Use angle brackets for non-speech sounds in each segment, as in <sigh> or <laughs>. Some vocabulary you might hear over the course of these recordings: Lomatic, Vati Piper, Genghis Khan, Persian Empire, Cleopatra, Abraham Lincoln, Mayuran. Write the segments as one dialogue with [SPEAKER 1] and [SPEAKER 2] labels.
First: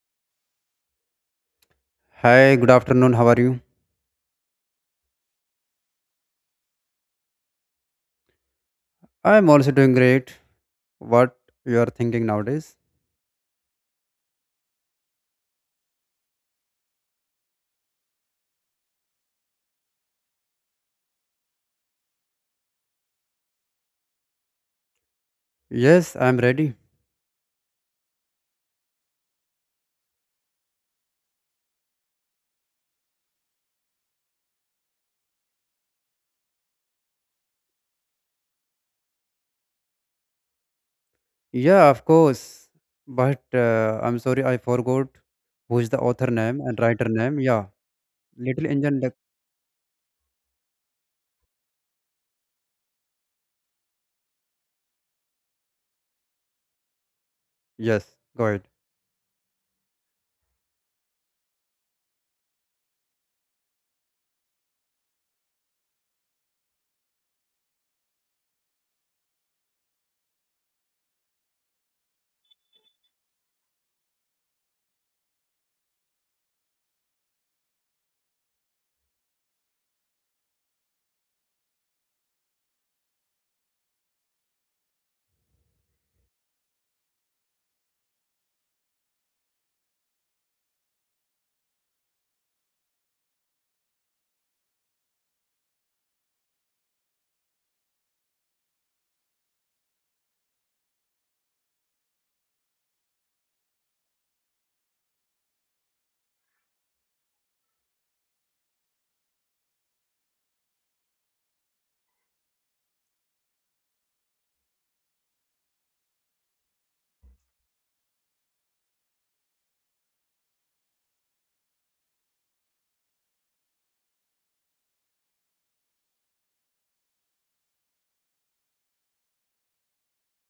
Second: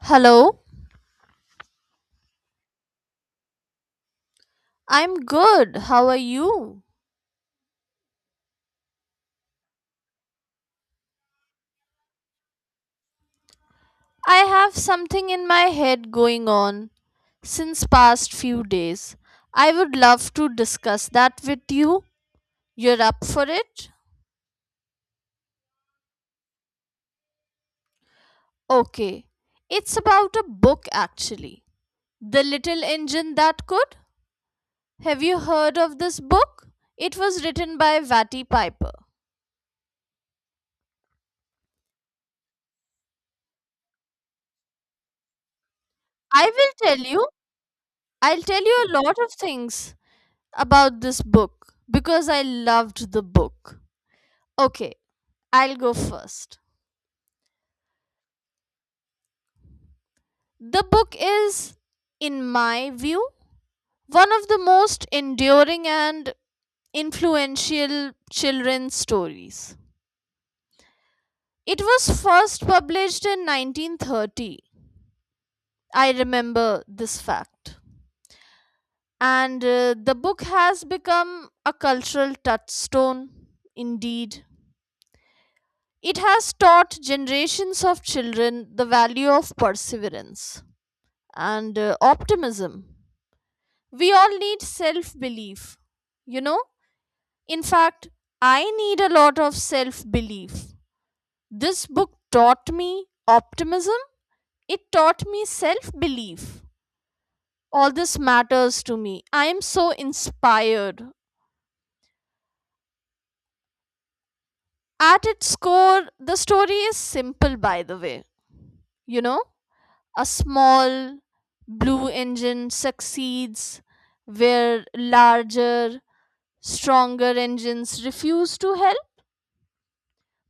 [SPEAKER 1] Hello?
[SPEAKER 2] Hi, good afternoon. How are you?
[SPEAKER 1] I'm good. How are you?
[SPEAKER 2] I'm also doing great. What you are thinking nowadays?
[SPEAKER 1] I have something in my head going on since past few days. I would love to discuss that with you. You're up for it?
[SPEAKER 2] Yes, I'm ready.
[SPEAKER 1] Okay. It's about a book actually. The Little Engine That Could. Have you heard of this book? It was written by Vati Piper.
[SPEAKER 2] Yeah, of course. But I'm sorry, I forgot who's the author
[SPEAKER 1] I
[SPEAKER 2] name and
[SPEAKER 1] will tell
[SPEAKER 2] writer
[SPEAKER 1] you.
[SPEAKER 2] name. Yeah,
[SPEAKER 1] I'll tell
[SPEAKER 2] Little
[SPEAKER 1] you a
[SPEAKER 2] Engine. Duck-
[SPEAKER 1] lot of things about this book because I loved the book. Okay, I'll go first.
[SPEAKER 2] Yes, go ahead.
[SPEAKER 1] The book is, in my view, one of the most enduring and influential children's stories. It was first published in 1930. I remember this fact. And The book has become a cultural touchstone, indeed. It has taught generations of children the value of perseverance and optimism. We all need self belief, you know in fact, I need a lot of self belief. This book taught me optimism. It taught me self belief. All this matters to me. I am so inspired. At its core, the story is simple, by the way you know a small blue engine succeeds where larger, stronger engines refuse to help.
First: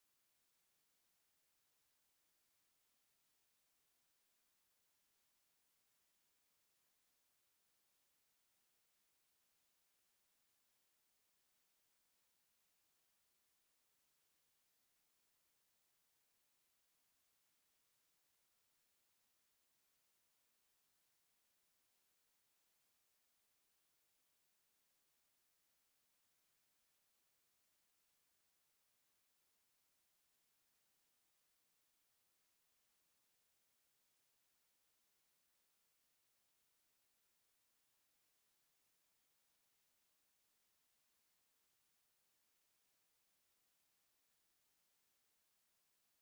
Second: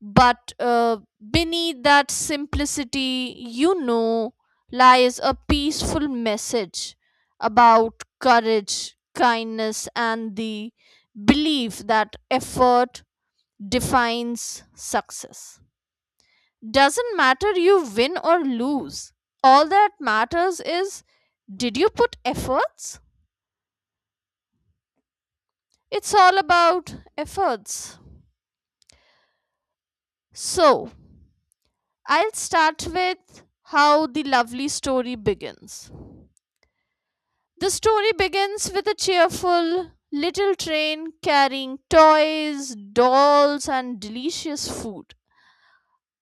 [SPEAKER 1] But Beneath that simplicity, lies a peaceful message about courage, kindness, and the belief that effort defines success. Doesn't matter you win or lose, all that matters is, did you put efforts? It's all about efforts. So, I'll start with how the lovely story begins. The story begins with a cheerful little train carrying toys, dolls, and delicious food.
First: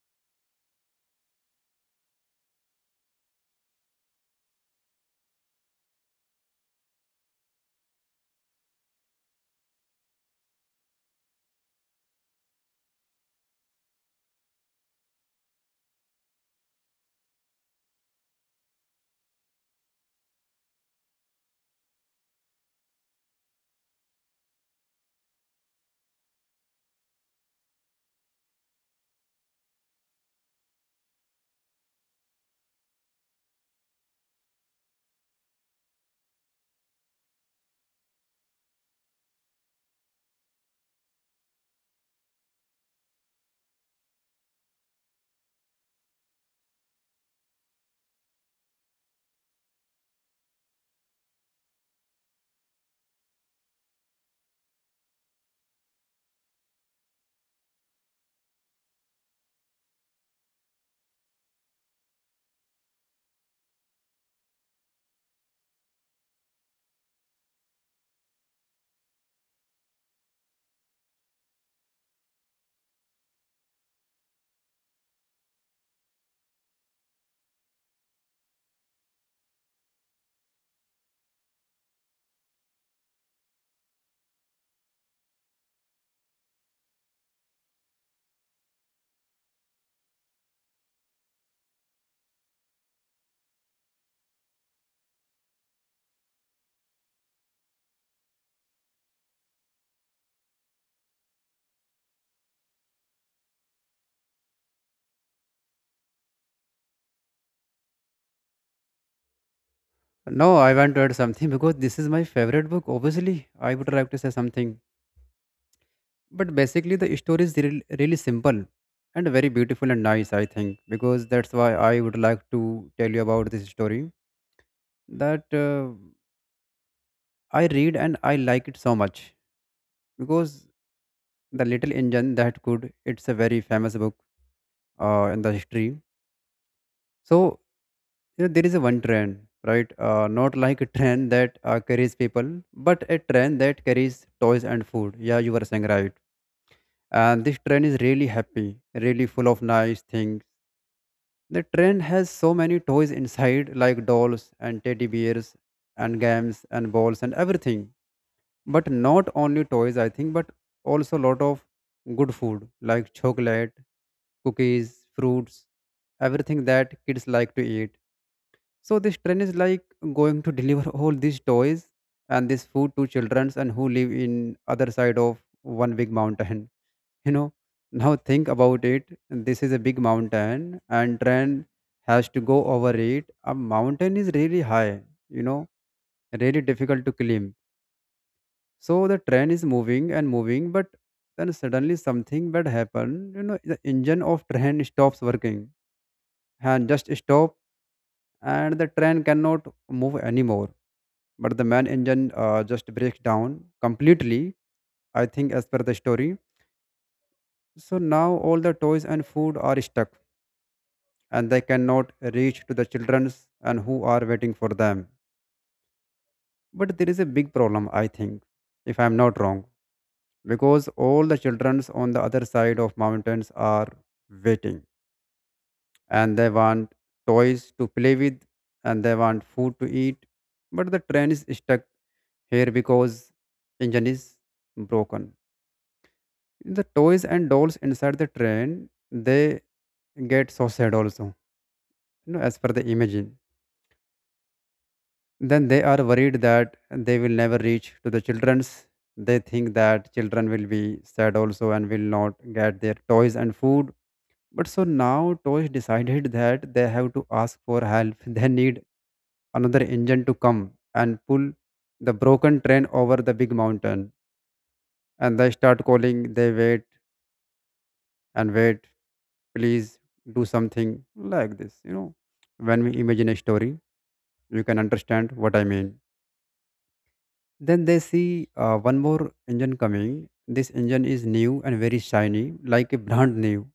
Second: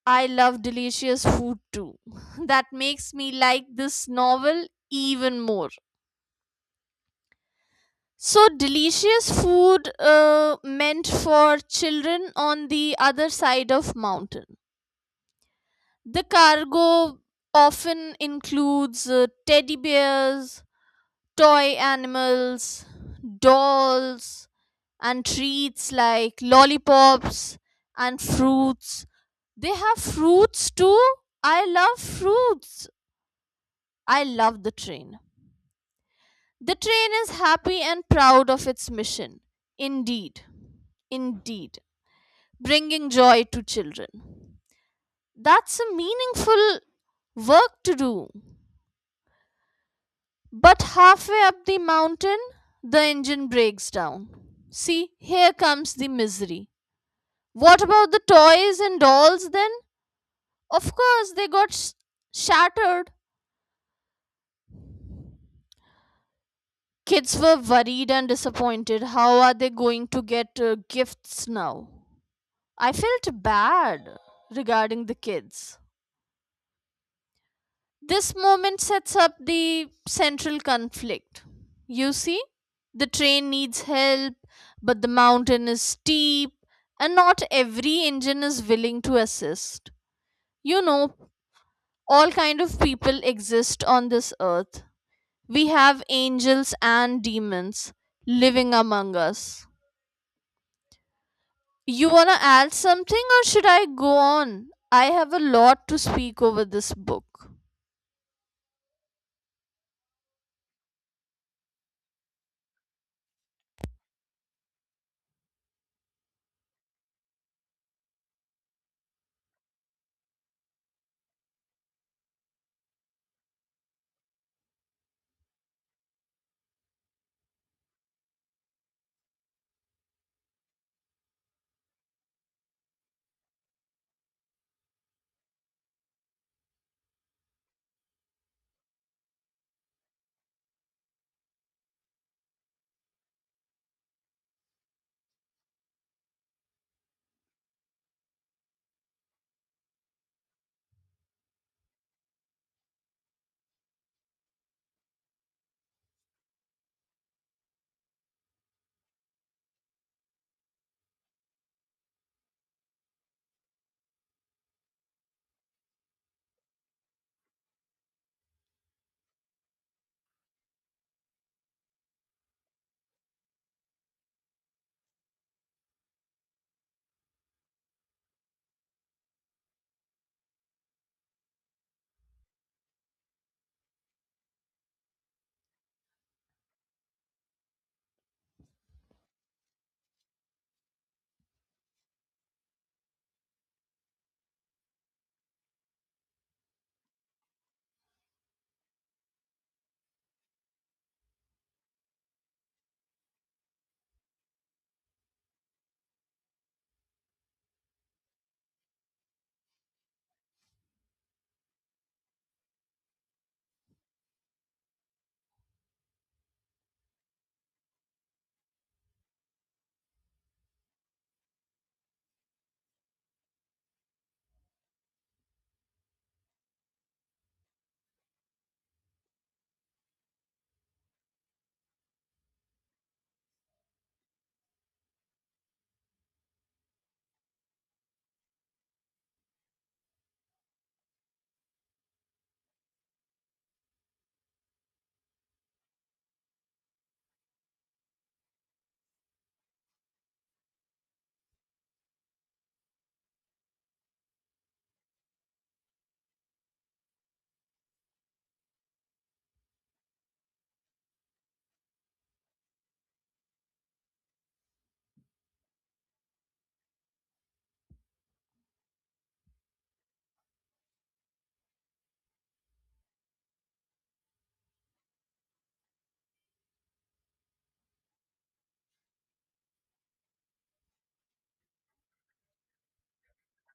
[SPEAKER 1] I love delicious food too. <laughs> That makes me like this novel even more. So, delicious food meant for children on the other side of mountain. The cargo often includes teddy bears, toy animals, dolls, and treats like lollipops and fruits. They have fruits too. I love fruits. I love the train. The train is happy and proud of its mission. Indeed. Indeed. Bringing joy to children. That's a meaningful work to do. But halfway up the mountain, the engine breaks down. See, here comes the misery. What about the toys and dolls then? Of course, shattered. Kids were worried and disappointed. How are they going to get gifts now? I felt bad regarding the kids. This moment sets up the central conflict. You see, the train needs help, but the mountain is steep, and not every engine is willing to assist. You know, all kind of people exist on this earth. We have angels and demons living among us. You wanna add something, or should I go on? I have a lot to speak over this book.
[SPEAKER 2] No, I want to add something <laughs> because this is my favorite book. Obviously, I would like to say something. But basically, the story is real, really simple and very beautiful and nice, I think, because that's why I would like to tell you about this story. That. I read and I like it so much because the little engine that could. It's a very famous book in the history. So you know, there is a one train, right? Not like a <laughs> train that carries people, but a train that carries toys and food. Yeah, you were saying right. And this train is really happy, really full of nice things. The train has so many toys inside, like dolls and teddy bears and games and balls and everything, but not only toys, I think, but also lot of good food like chocolate, cookies, fruits, everything that kids like to eat. So this train is like going to <laughs> deliver all these toys and this food to children and who live in other side of one big mountain. <laughs> You know, now think about it, this is a big mountain and train has to go over it. A mountain is really high, you know, really difficult to climb. So the train is moving and moving, but then suddenly something bad happened. You know, the engine of train stops working and just stop, and the train cannot move anymore. But the main engine just breaks down completely. I think as per the story. So now all the toys and food are stuck, and they cannot reach to the childrens and who are waiting for them. But there is a big problem, I think, if I am not wrong, because all the childrens on the other side of mountains are waiting and they want toys to play with and they want food to eat, but the train is stuck here because engine is broken. The toys and dolls inside the train, they get so sad also, you know, as per the imagine. Then they are worried that they will never reach to the children's. They think that children will be sad also and will not get their toys and food. But so now Tosh decided that they have to ask for help. They need another engine to come and pull the broken train over the big mountain. And they start calling, they wait and wait, please do something like this. You know, when we imagine a story, you can understand what I mean. Then they see one more engine coming. This engine is new and very shiny, like a brand new.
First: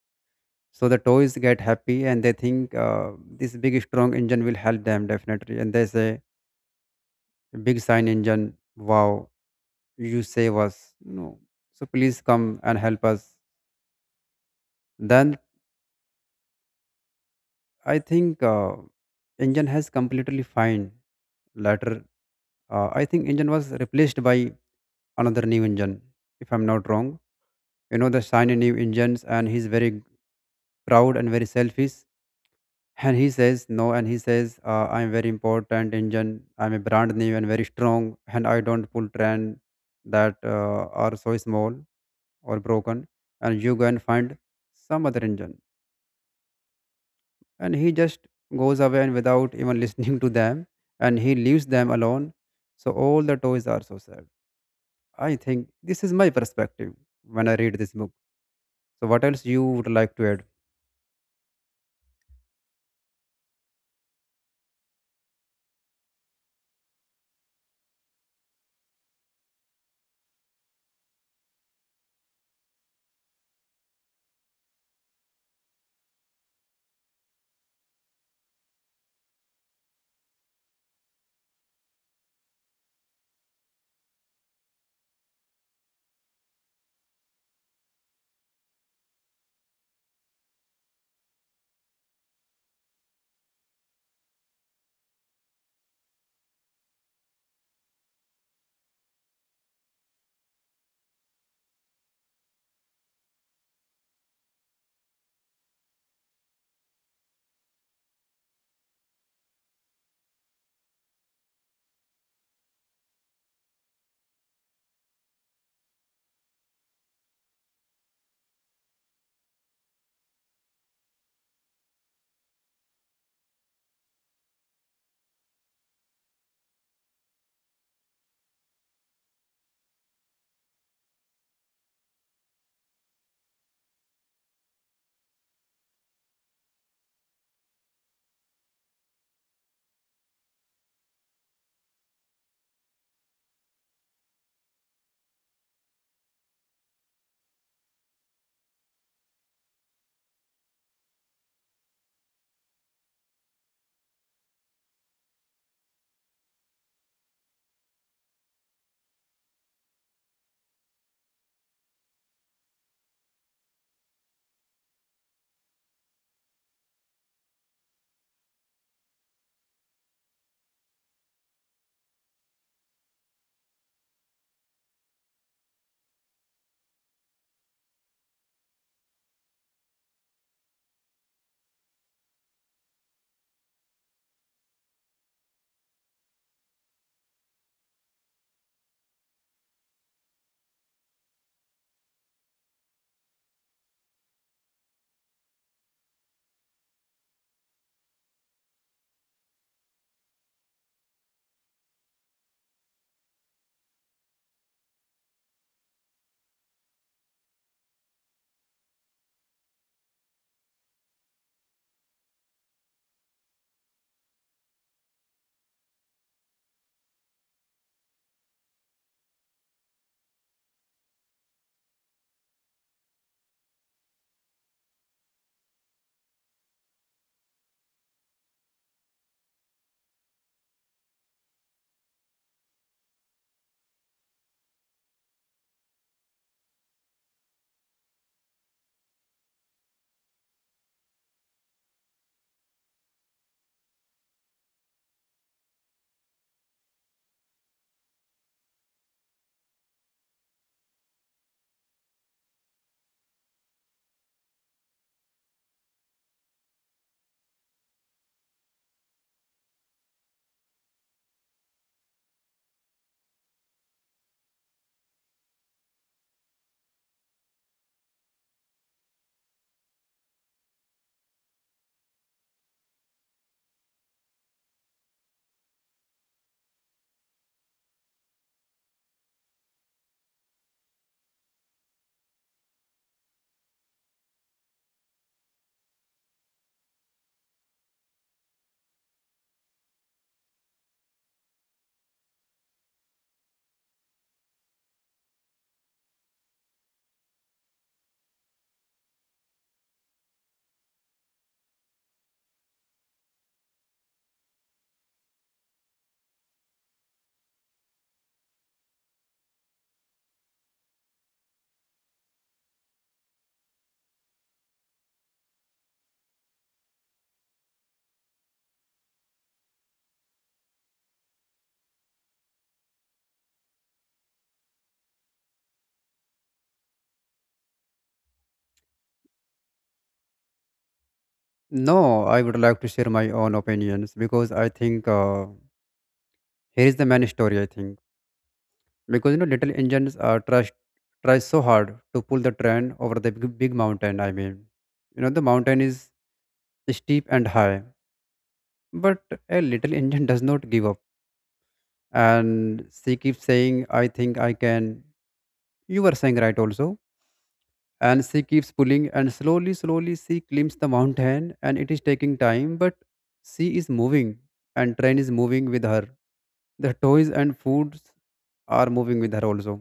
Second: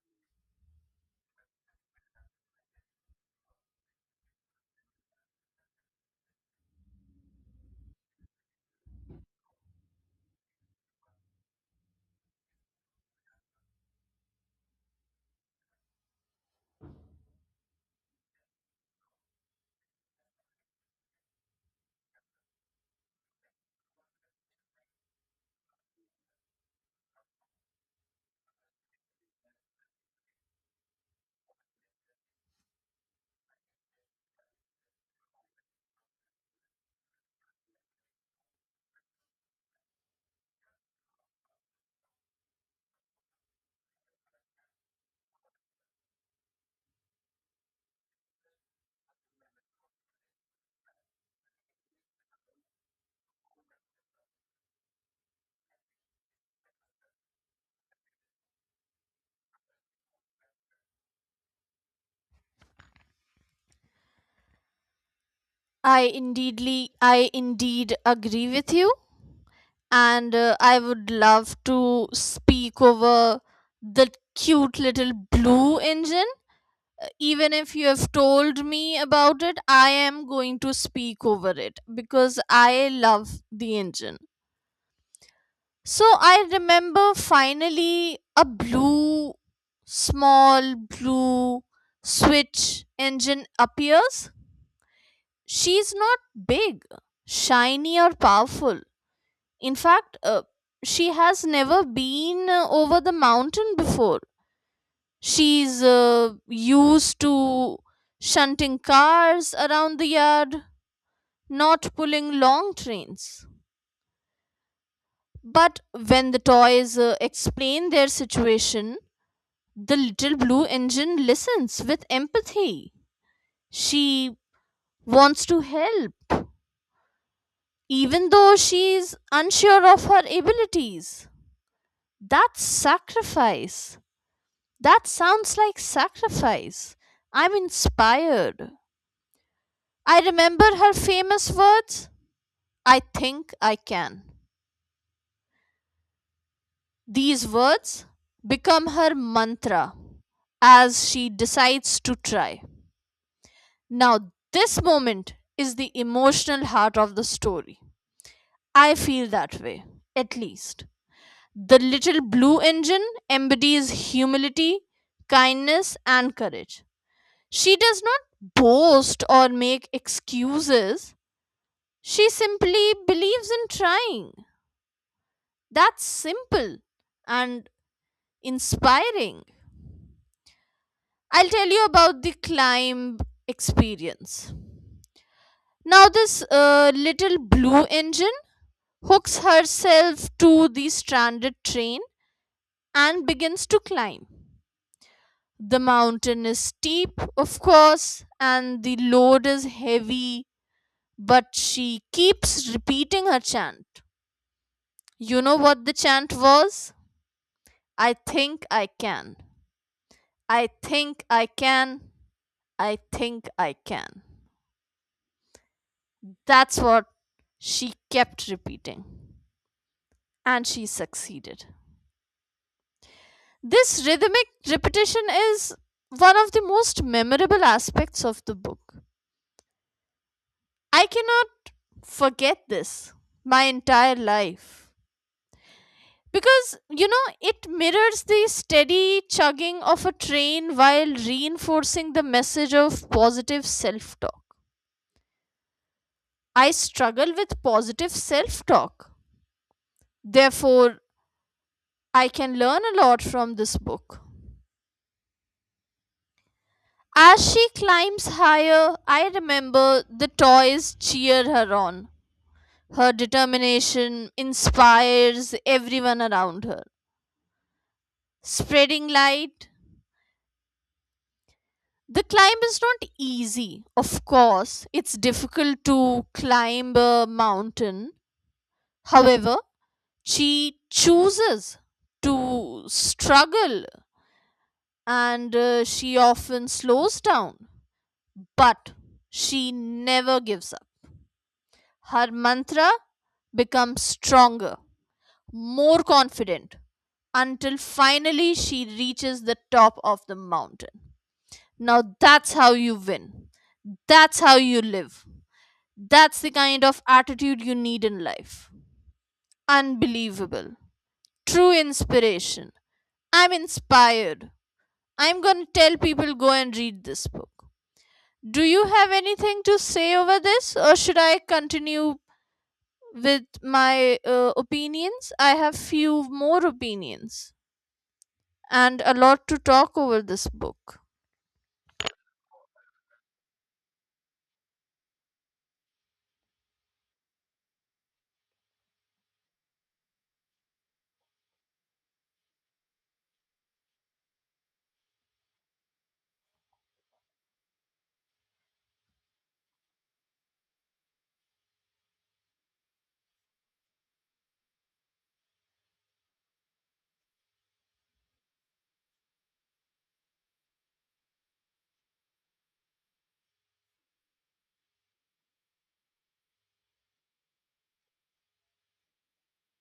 [SPEAKER 2] So the toys get happy and they think, this big strong engine will help them definitely, and they say big sign engine, wow, you save us, you, so please come and help us. Then I think engine has completely fine later. I think engine was replaced by another new engine, if I'm not wrong. You know, the shiny new engines, and he's very proud and very selfish. And he says no, and he says, I'm very important Indian. I'm a brand new and very strong, and I don't pull trend that are so small or broken. And you go and find some other Indian. And he just goes away and without even <laughs> listening to them, and he leaves them alone. So all the toys are so sad. I think this is my perspective when I read this book. So what else you would like to add?
[SPEAKER 1] I indeed agree with you and I would love to speak over the cute little blue engine. Even if you have told me about it, I am going to speak over it because I love the engine. So I remember finally a small blue switch engine appears. She's not big, shiny, or powerful. In fact, she has never been over the mountain before. She's used to shunting cars around the yard, not pulling long trains. But when the toys explain their situation, the little blue engine listens with empathy. She wants to help, even though she's unsure of her abilities. That's sacrifice. That sounds like sacrifice. I'm inspired. I remember her famous words: I think I can. These words become her mantra as she decides to try. Now, this moment is the emotional heart of the story. I feel that way, at least. The little blue engine embodies humility, kindness, and courage. She does not boast or make excuses. She simply believes in trying. That's simple and inspiring. I'll tell you about the climb experience. Now, this little blue engine hooks herself to the stranded train and begins to climb. The mountain is steep, of course, and the load is heavy, but she keeps repeating her chant. You know what the chant was? I think I can. I think I can. I think I can. That's what she kept repeating. And she succeeded. This rhythmic repetition is one of the most memorable aspects of the book. I cannot forget this my entire life. Because, you know, it mirrors the steady chugging of a train while reinforcing the message of positive self talk. I struggle with positive self talk. Therefore, I can learn a lot from this book. As she climbs higher, I remember the toys cheer her on. Her determination inspires everyone around her, spreading light. The climb is not easy. Of course, it's difficult to climb a mountain. However, she chooses to struggle and she often slows down, but she never gives up. Her mantra becomes stronger, more confident, until finally she reaches the top of the mountain. Now that's how you win. That's how you live. That's the kind of attitude you need in life. Unbelievable. True inspiration. I'm inspired. I'm going to tell people go and read this book. Do you have anything to say over this, or should I continue with my opinions? I have few more opinions and a lot to talk over this book.
[SPEAKER 2] No, I would like to share my own opinions because I think here is the main story. I think. Because you know little engines trust try so hard to pull the train over the big, big mountain. I mean, you know, the mountain is steep and high, but a little <laughs> engine does not give up and she keeps saying I think I can. You were saying right also. And she keeps pulling and slowly slowly she climbs the mountain and it is taking time, but she is moving and train is moving with her. The toys and foods are moving with her also,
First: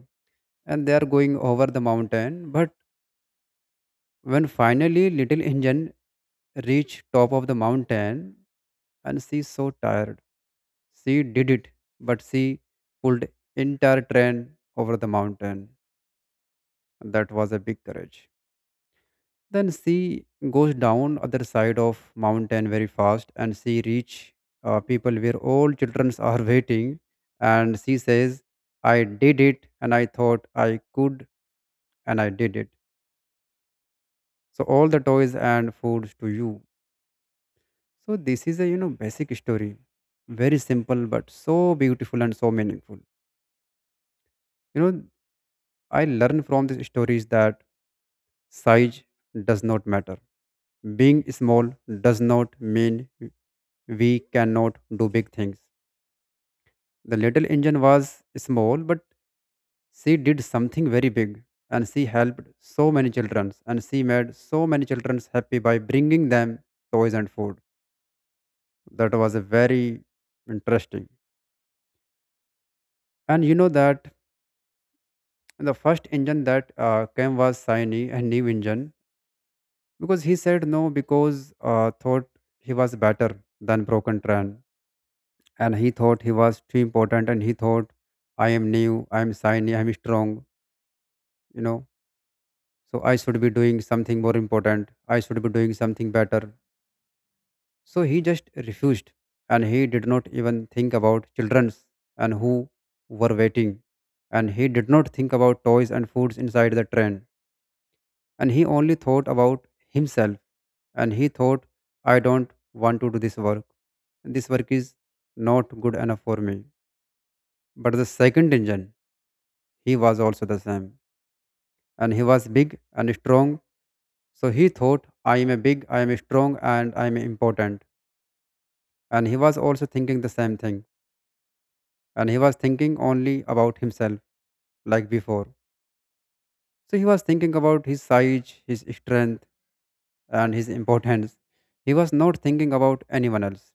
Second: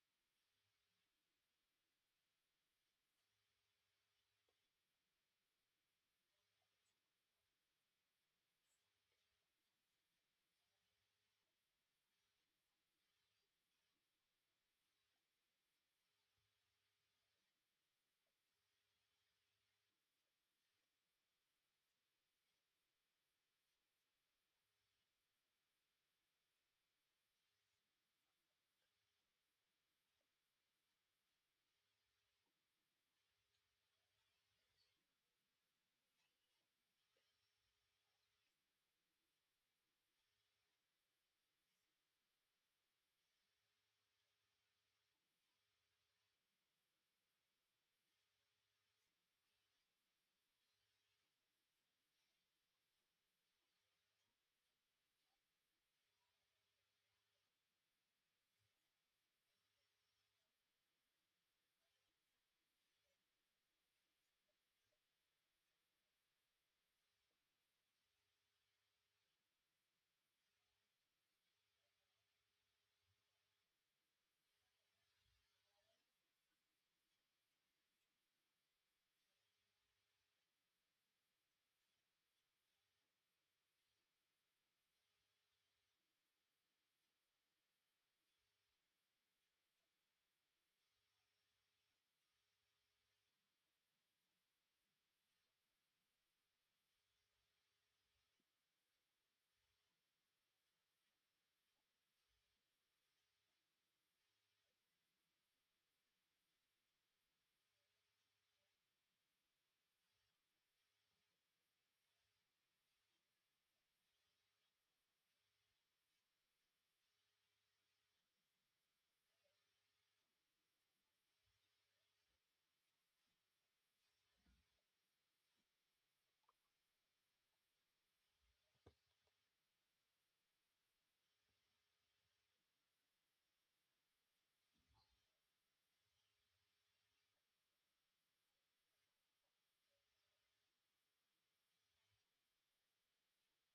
[SPEAKER 2] and they are going over the mountain. But when finally little engine reached top of the mountain, and she so tired. She did it, but she pulled entire train over the mountain. That was a big courage. Then she goes down other side of mountain very fast and she reach people where all children <laughs> are waiting, and she says, I did it and I thought I could and I did it. So all the toys and foods to you. So this is a, you know, basic story, very simple but so beautiful and so meaningful. You know, I learn from these stories that size does not matter. Being small does not mean we cannot do big things. The little engine was small, but she did something very big, and she helped so many children and she made so many children happy by bringing them toys and food. That was a very interesting. And you know that the first engine that came was shiny and new engine, because he said no because thought he was better than broken train, and he thought he was too important, and he thought I am new, I am shiny, I am strong, you know. So I should be doing something more important, I should be doing something better. So he just refused, and he did not even think about children's and who were waiting, and he did not think about toys and foods inside the train. And he only thought about himself, and he thought, I don't want to do this work. This work is not good enough for me. But the second engine, he was also the same. And he was big and strong. So he thought, I am a big, I am strong, and I am important. And he was also thinking the same thing. And he was thinking only about himself, like before. So he was thinking about his size, his strength, and his importance. He was not thinking about anyone else.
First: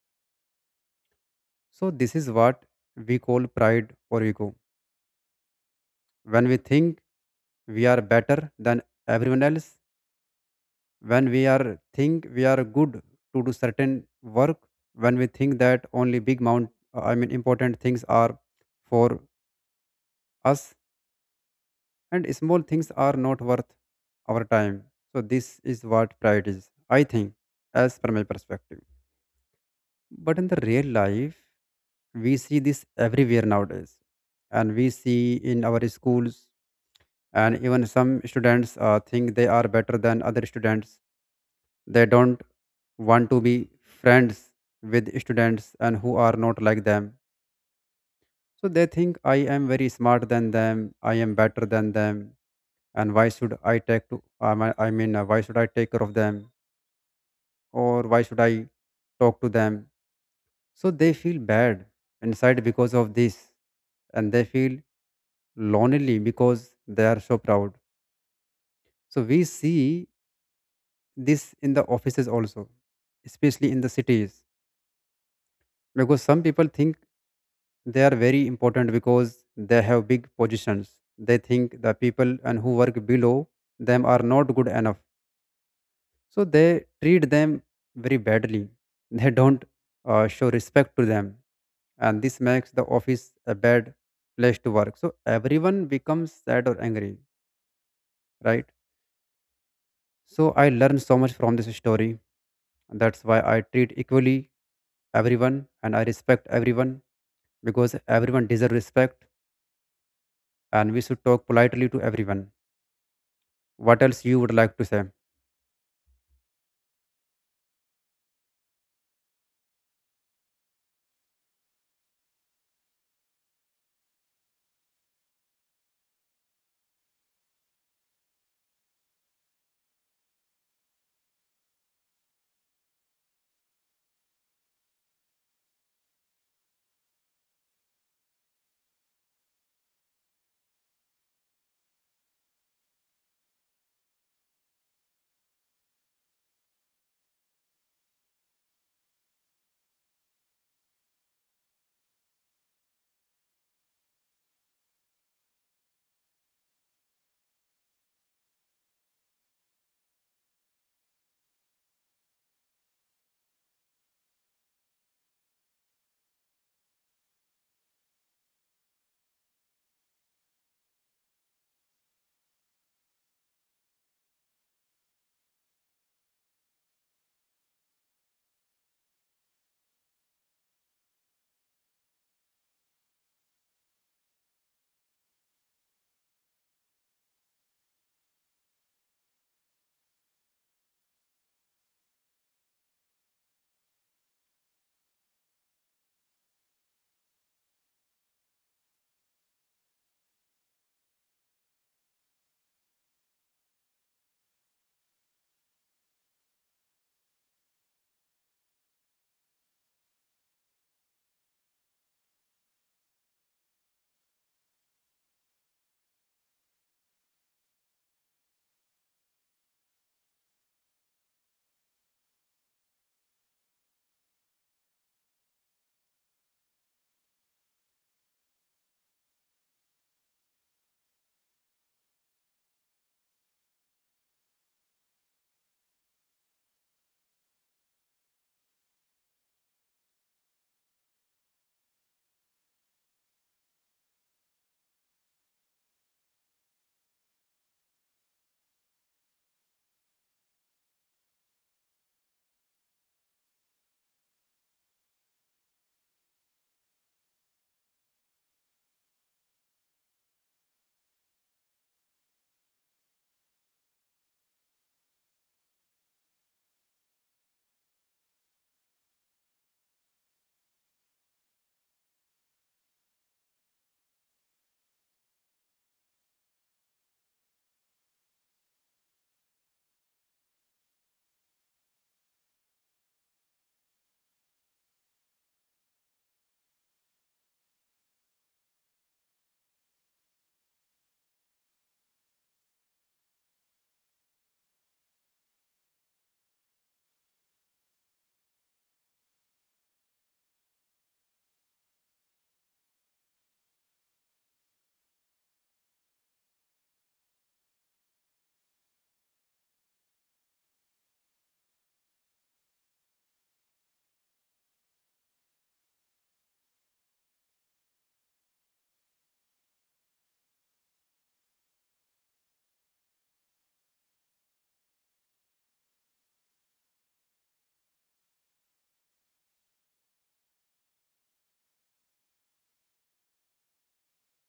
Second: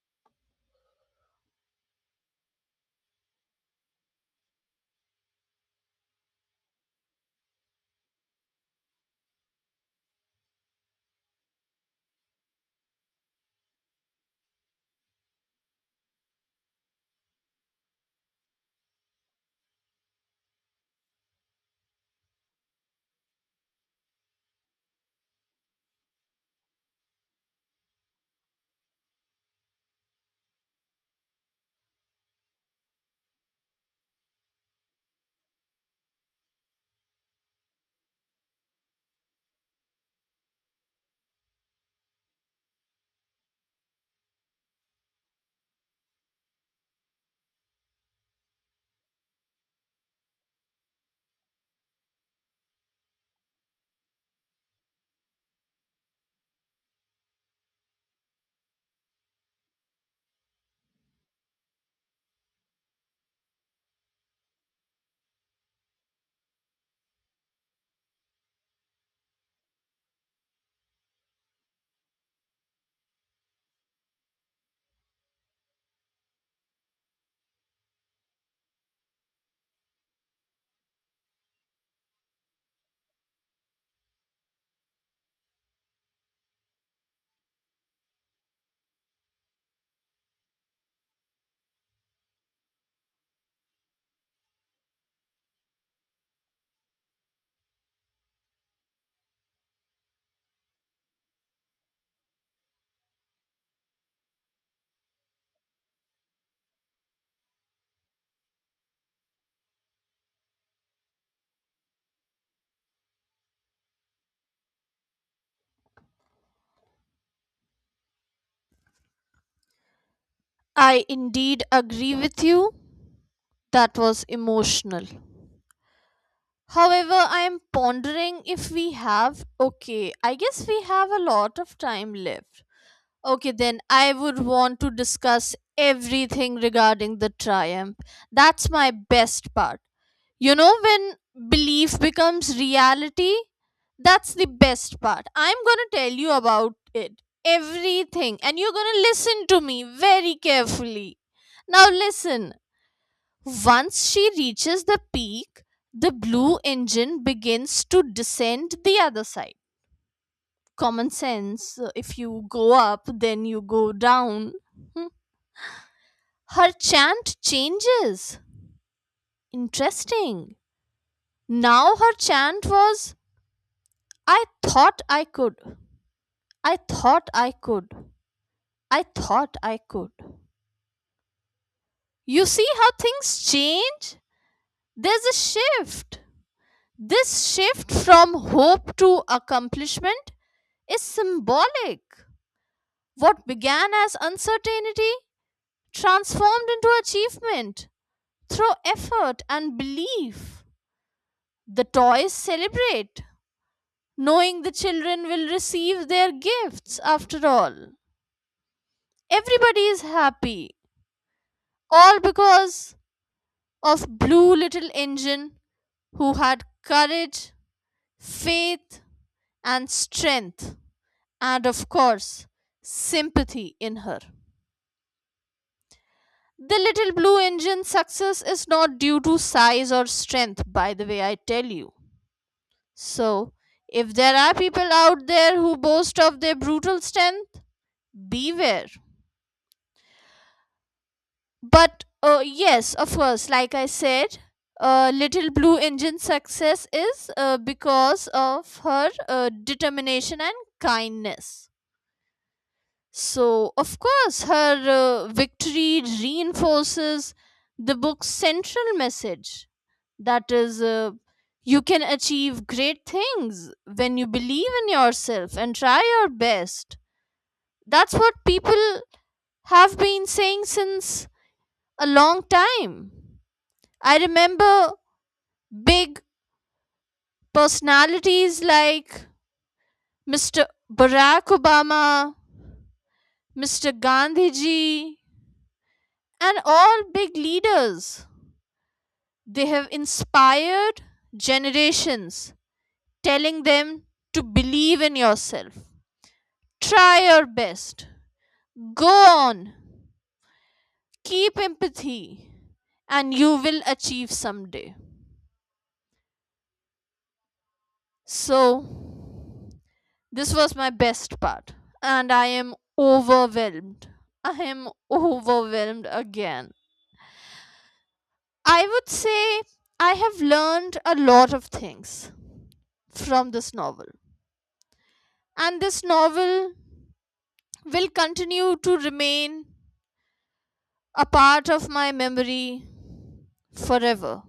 [SPEAKER 2] So, this is what we call pride or ego. When we think we are better than everyone else, when we are think we are good to do certain work, when we think that only big mount, I mean important things are for us and small things are not worth our time. So this is what pride is, I think, as per my perspective. But in the real life, we see this everywhere nowadays, and we see in our schools, and even some students think they are better than other students. They don't want to be friends with students and who are not like them. So they think I am very smart than them, I am better than them, and why should I take to, I mean, I mean, why should I take care of them or why should I talk to them. So they feel bad inside because of this, and they feel lonely because they are so proud. So we see this in the offices also, especially in the cities, because some people think they are very important because they have big positions. They think the people and who work below them are not good enough, so they treat them very badly. <laughs> They don't show respect to them, and this makes the office a bad place to work, so everyone becomes sad or angry, right? So I learned so much from this story. That's why I treat equally everyone and I respect everyone because everyone deserves respect, and we should talk politely to everyone. What else you would like to say?
[SPEAKER 1] I indeed agree with you. That was emotional. However, I am pondering if we have. Okay, I guess we have a lot of time left. Okay, then I would want to discuss everything regarding the triumph. That's my best part. You know, when belief becomes reality, that's the best part. I'm gonna tell you about it. Everything. And you're gonna listen to me very carefully. Now, listen. Once she reaches the peak, the blue engine begins to descend the other side. Common sense, if you go up, then you go down. Hmm. Her chant changes. Interesting. Now her chant was: I thought I could. I thought I could. I thought I could. You see how things change? There's a shift. This shift from hope to accomplishment is symbolic. What began as uncertainty transformed into achievement through effort and belief. The toys celebrate, knowing the children will receive their gifts after all. Everybody is happy, all because of Blue Little Engine, who had courage, faith, and strength, and of course, sympathy in her. The little blue engine's success is not due to size or strength, by the way, I tell you. So, if there are people out there who boast of their brutal strength, beware. But yes, of course, like I said, Little Blue Engine's success is because of her determination and kindness. So, of course, her victory reinforces the book's central message, that is, you can achieve great things when you believe in yourself and try your best. That's what people have been saying since a long time. I remember big personalities like Mr. Barack Obama, Mr. Gandhiji, and all big leaders. They have inspired generations, telling them to believe in yourself. Try your best. Go on. Keep empathy, and you will achieve someday. So, this was my best part, and I am overwhelmed. I am overwhelmed again. I would say I have learned a lot of things from this novel. And this novel will continue to remain a part of my memory forever.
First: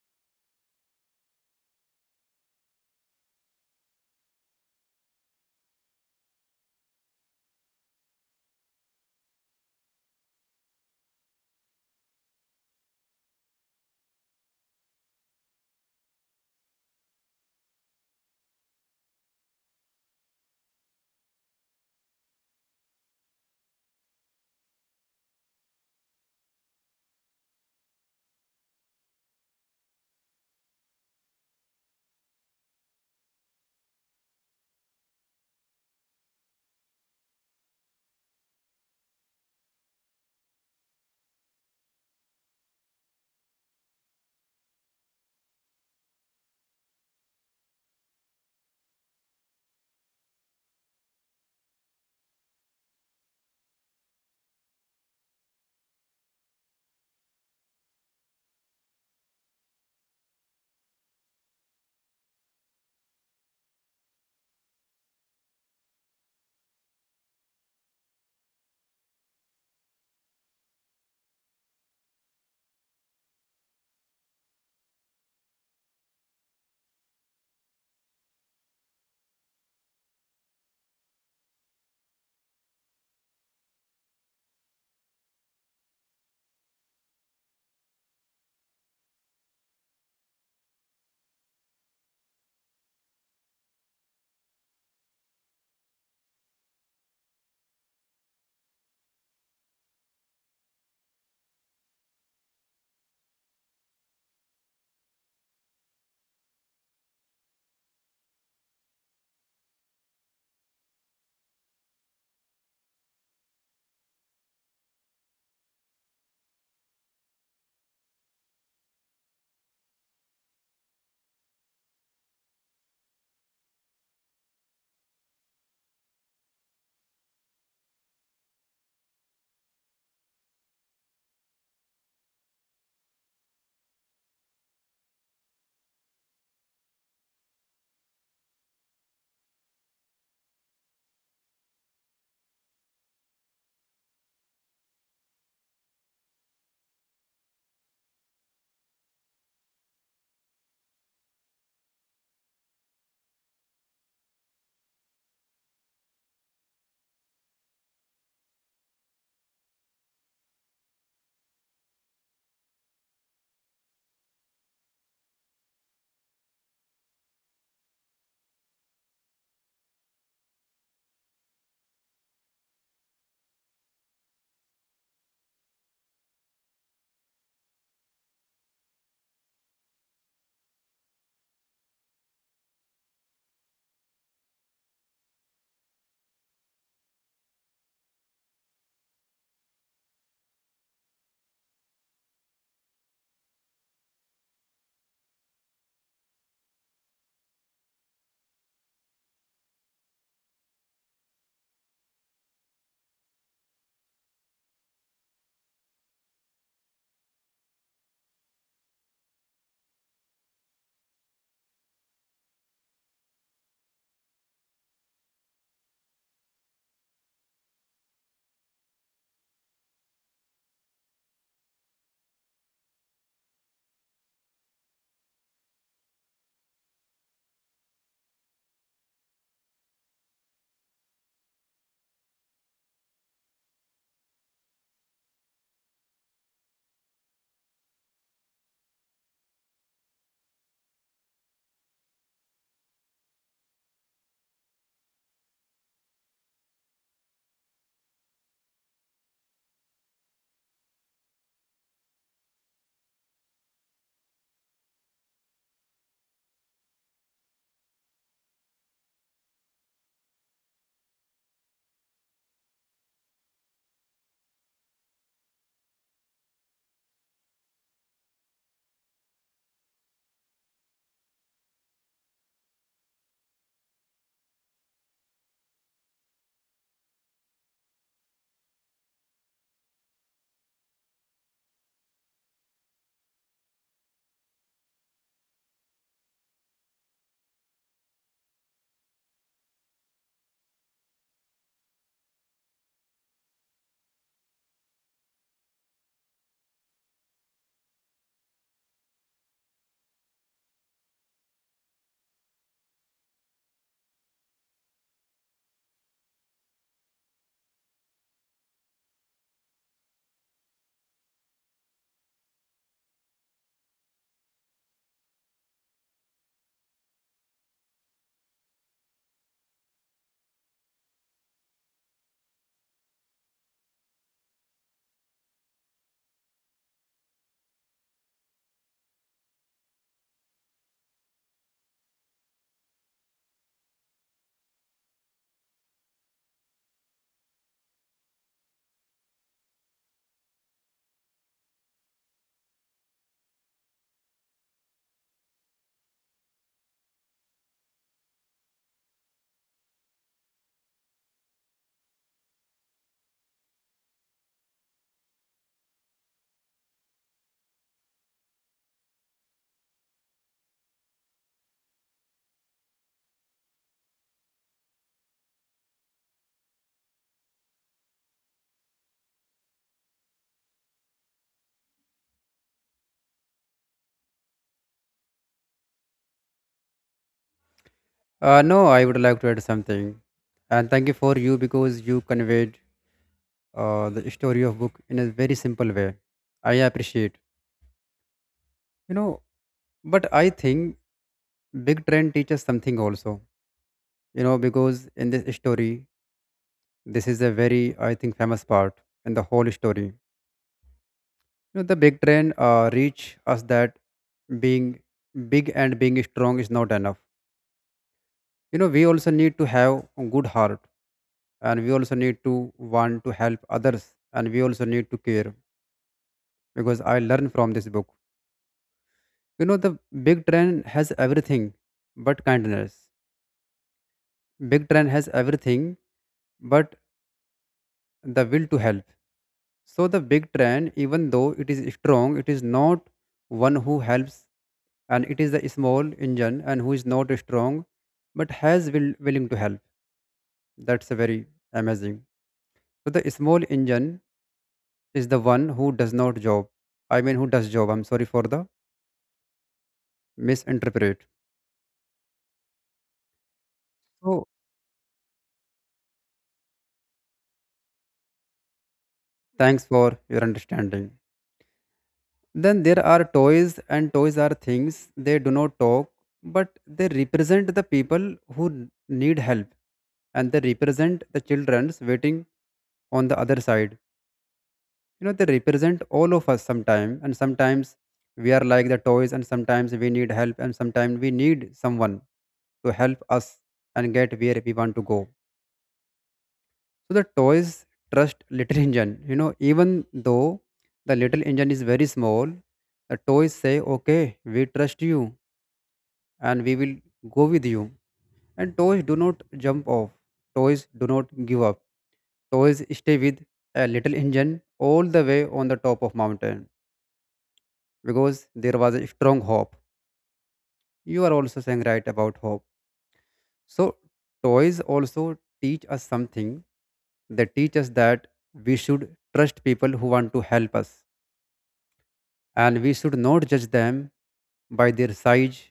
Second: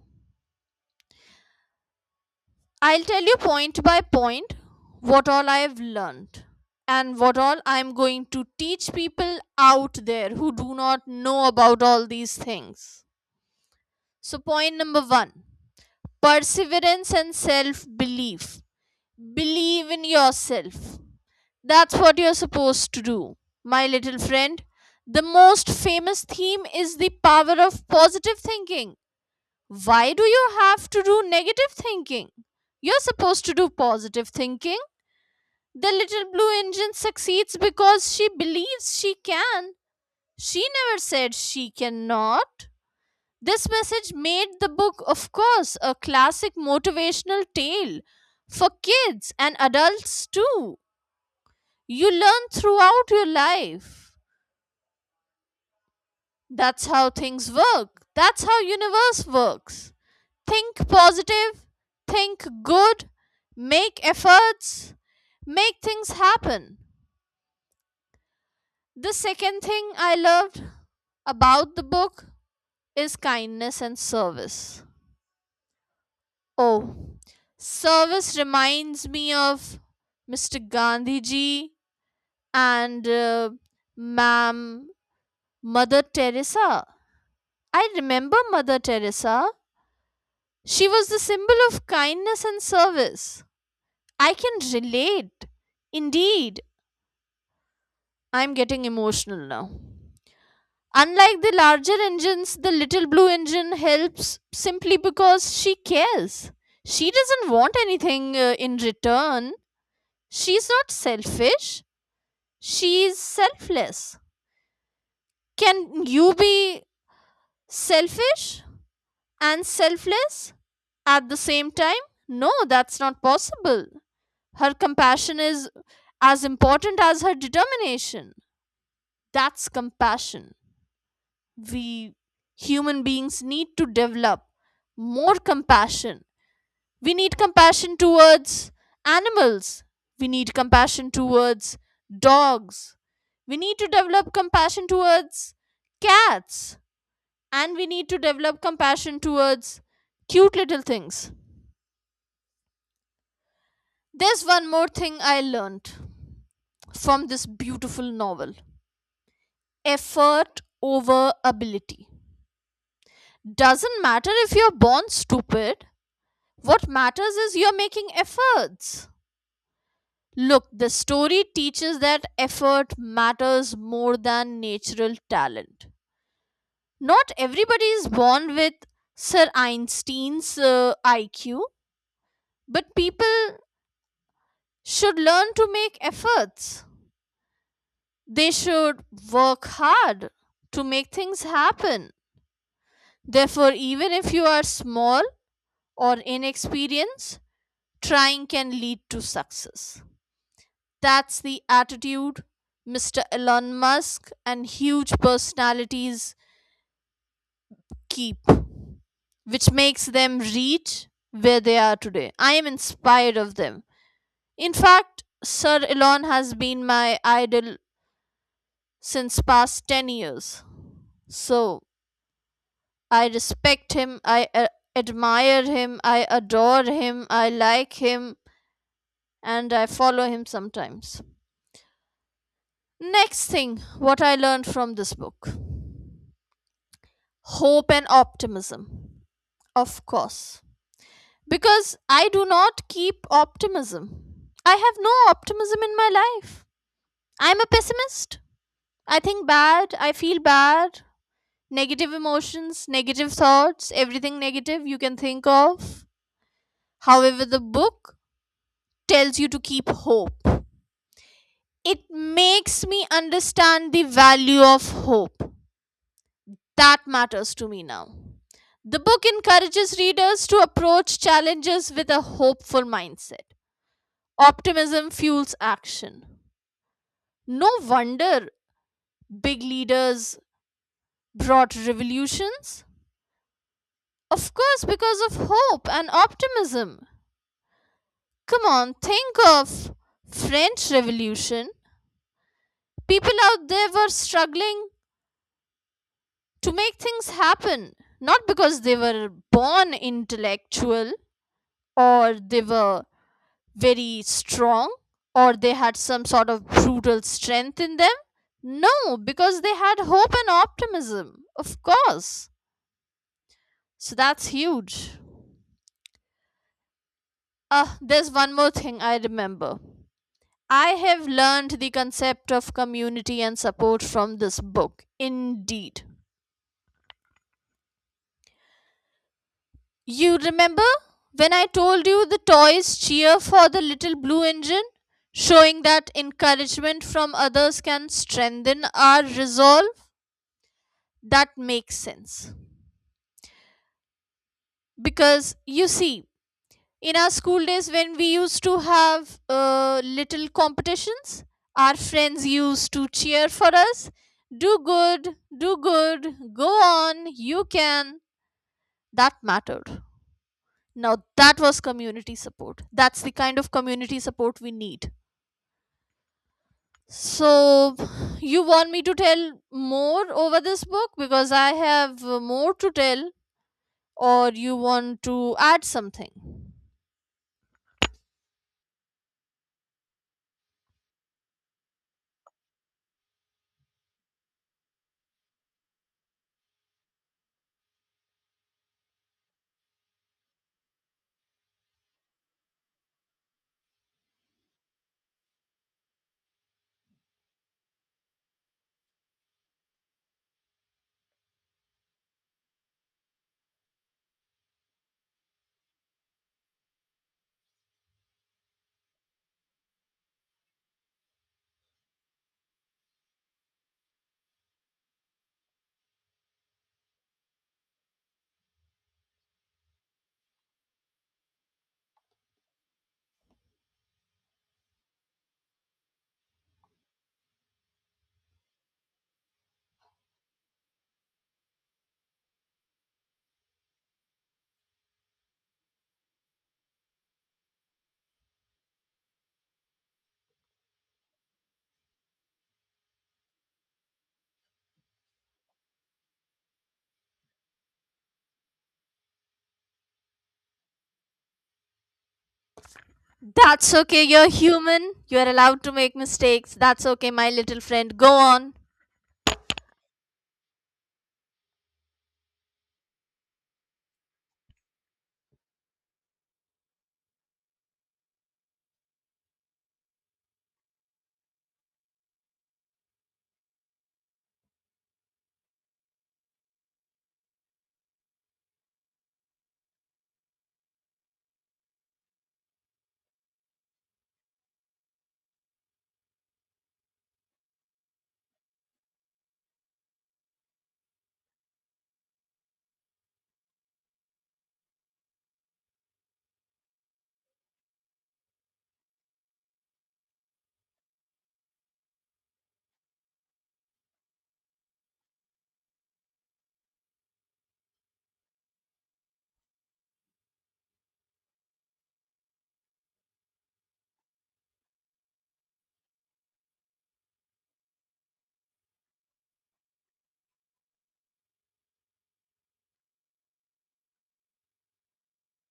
[SPEAKER 1] I'll tell you point by point what all I've learned and what all I'm going to teach people out there who do not know about all these things. So, point number one: perseverance and self belief. Believe in yourself. That's what you're supposed to do, my little friend. The most famous theme is the power of positive thinking. Why do you have to do negative thinking? You're supposed to do positive thinking. The little blue engine succeeds because she believes she can. She never said she cannot. This message made the book, of course, a classic motivational tale for kids and adults too. You learn throughout your life. That's how things work. That's how universe works. Think positive, think good, make efforts, make things happen. The second thing I loved about the book is kindness and service. Oh, service reminds me of Mr. Gandhi ji and Ma'am Mother Teresa. I remember Mother Teresa. She was the symbol of kindness and service. I can relate. Indeed, I'm getting emotional now. Unlike the larger engines, the little blue engine helps simply because she cares. She doesn't want anything in return. She's not selfish, she's selfless. Can you be selfish and selfless at the same time? No, that's not possible. Her compassion is as important as her determination. That's compassion. We human beings need to develop more compassion. We need compassion towards animals. We need compassion towards dogs. We need to develop compassion towards cats. And we need to develop compassion towards cute little things. There's one more thing I learned from this beautiful novel: effort over ability. Doesn't matter if you're born stupid. What matters is you're making efforts. Look, the story teaches that effort matters more than natural talent. Not everybody is born with Sir Einstein's IQ, but people should learn to make efforts. They should work hard to make things happen. Therefore, even if you are small or inexperienced, trying can lead to success. That's the attitude Mr. Elon Musk and huge personalities keep, which makes them reach where they are today. I am inspired of them. In fact, Sir Elon has been my idol since past 10 years. So, I respect him, I admire him, I adore him, I like him, and I follow him sometimes. Next thing, what I learned from this book: hope and optimism. Of course. Because I do not keep optimism. I have no optimism in my life. I'm a pessimist. I think bad, I feel bad, negative emotions, negative thoughts, everything negative you can think of. However, the book tells you to keep hope. It makes me understand the value of hope. That matters to me now. The book encourages readers to approach challenges with a hopeful mindset. Optimism fuels action. No wonder big leaders brought revolutions. Of course, because of hope and optimism. Come on, think of French Revolution. People out there were struggling to make things happen, not because they were born intellectual or they were very strong or they had some sort of brutal strength in them. No, because they had hope and optimism, of course. So that's huge. Ah, there's one more thing I remember. I have learned the concept of community and support from this book, indeed. You remember when I told you the toys cheer for the little blue engine, showing that encouragement from others can strengthen our resolve? That makes sense. Because you see, in our school days when we used to have little competitions, our friends used to cheer for us: do good, do good, go on, you can. That mattered. Now that was community support. That's the kind of community support we need. So, you want me to tell more over this book because I have more to tell, or you want to add something?
[SPEAKER 2] No, I would like to add something. And thank you for you, because you conveyed the story of book in a very simple way. I appreciate. You know, but I think Big Trend teaches something also. You know, because in this story, this is a very, I think, famous part in the whole story. You know, the big trend reach us that being big and being strong is not enough. You know, we also need to have a good heart, and we also need to want to help others, and we also need to care. Because I learned from this book. You know, the big trend has everything but kindness. Big trend has everything but the will to help. So the big trend, even though it is strong, it is not one who helps, and it is a small engine and who is not strong but has will willing to help. That's a very amazing. So the small engine is the one who does not job, I mean who does job. I'm sorry for the misinterpret.
[SPEAKER 1] That's okay,
[SPEAKER 2] So
[SPEAKER 1] you're human. You're allowed to make mistakes. That's okay, my little friend. Go on.
[SPEAKER 2] thanks for your understanding. Then there are toys, and toys are things, they do not talk, but they represent the people who need help, and they represent the children's waiting on the other side. You know, they represent all of us sometime, and sometimes we are like the toys, and sometimes we need help, and sometimes we need someone to help us and get where we want to go. So the toys trust little <laughs> engine. You know, even though the little engine is very small, the toys say okay, we trust you, and we will go with you. And toys do not jump off, toys do not give up, toys stay with a little engine all the way on the top of mountain because there was a strong hope. You are also saying right about hope. So, toys also teach us something. They teach us that we should trust people who want to help us, and we should not judge them by their size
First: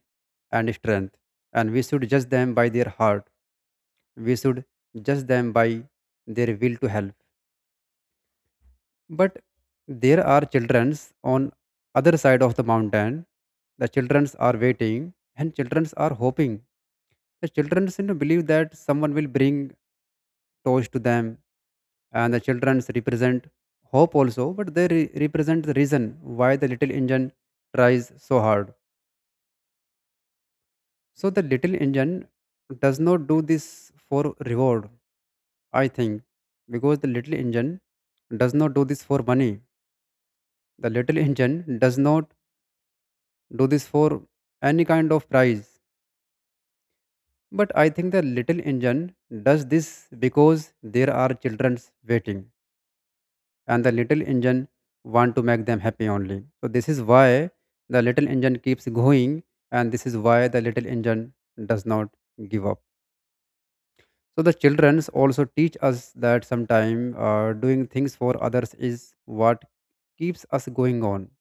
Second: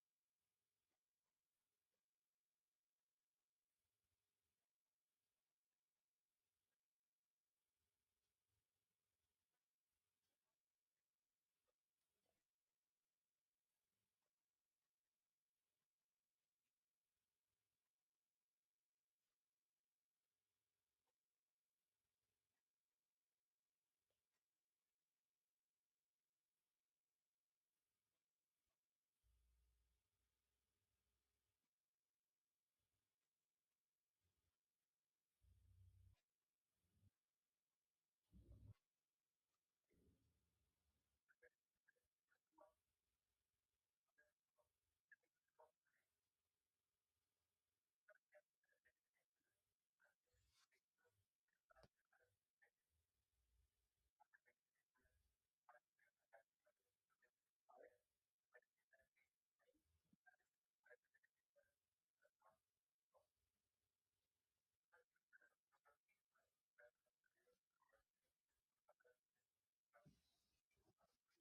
[SPEAKER 2] and strength, and we should judge them by their heart. We should judge them by their will to help. But there are childrens on other side of the mountain. The childrens are waiting and childrens are hoping. The children seem to believe that someone will bring toys to them, and the children represent hope also, but represent the reason why the little engine tries so hard. So the little engine does not do this for reward, I think, because the little engine does not do this for money. The little engine does not do this for any kind of prize. But I think the little engine does this because there are children waiting, and the little engine want to make them happy only. So this is why the little engine keeps going, and this is why the little engine does not give up. So the childrens also teach us that sometime doing things for others is what keeps us going on.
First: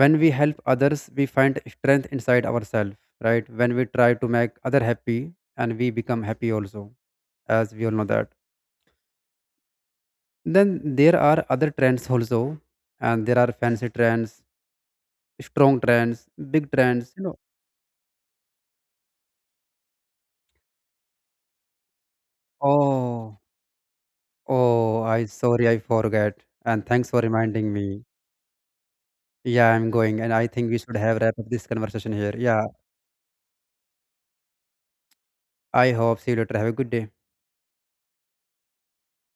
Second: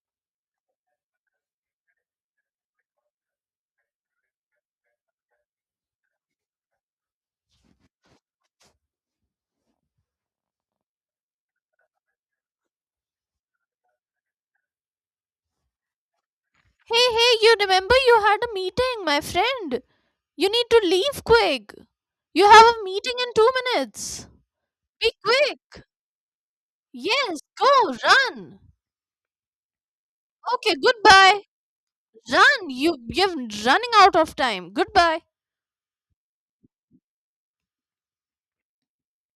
[SPEAKER 2] When we help others we find strength inside ourselves, right? When we try to make other happy, and we become happy also, as we all know that. Then there are other trends also, and there are fancy trends, strong trends, big
[SPEAKER 1] Hey,
[SPEAKER 2] trends, you
[SPEAKER 1] hey,
[SPEAKER 2] know.
[SPEAKER 1] you remember you had a meeting, my friend. You need to leave quick. You have a meeting in
[SPEAKER 2] Oh,
[SPEAKER 1] 2 minutes.
[SPEAKER 2] oh,
[SPEAKER 1] Be
[SPEAKER 2] I sorry, I
[SPEAKER 1] quick.
[SPEAKER 2] forget. And thanks for
[SPEAKER 1] Yes,
[SPEAKER 2] reminding me.
[SPEAKER 1] go, run.
[SPEAKER 2] Yeah, I'm going, and I think
[SPEAKER 1] Okay,
[SPEAKER 2] we should have wrap
[SPEAKER 1] goodbye.
[SPEAKER 2] up this conversation here. Yeah,
[SPEAKER 1] Run. You're running out of time. Goodbye.
[SPEAKER 2] I hope see you later, have a good day.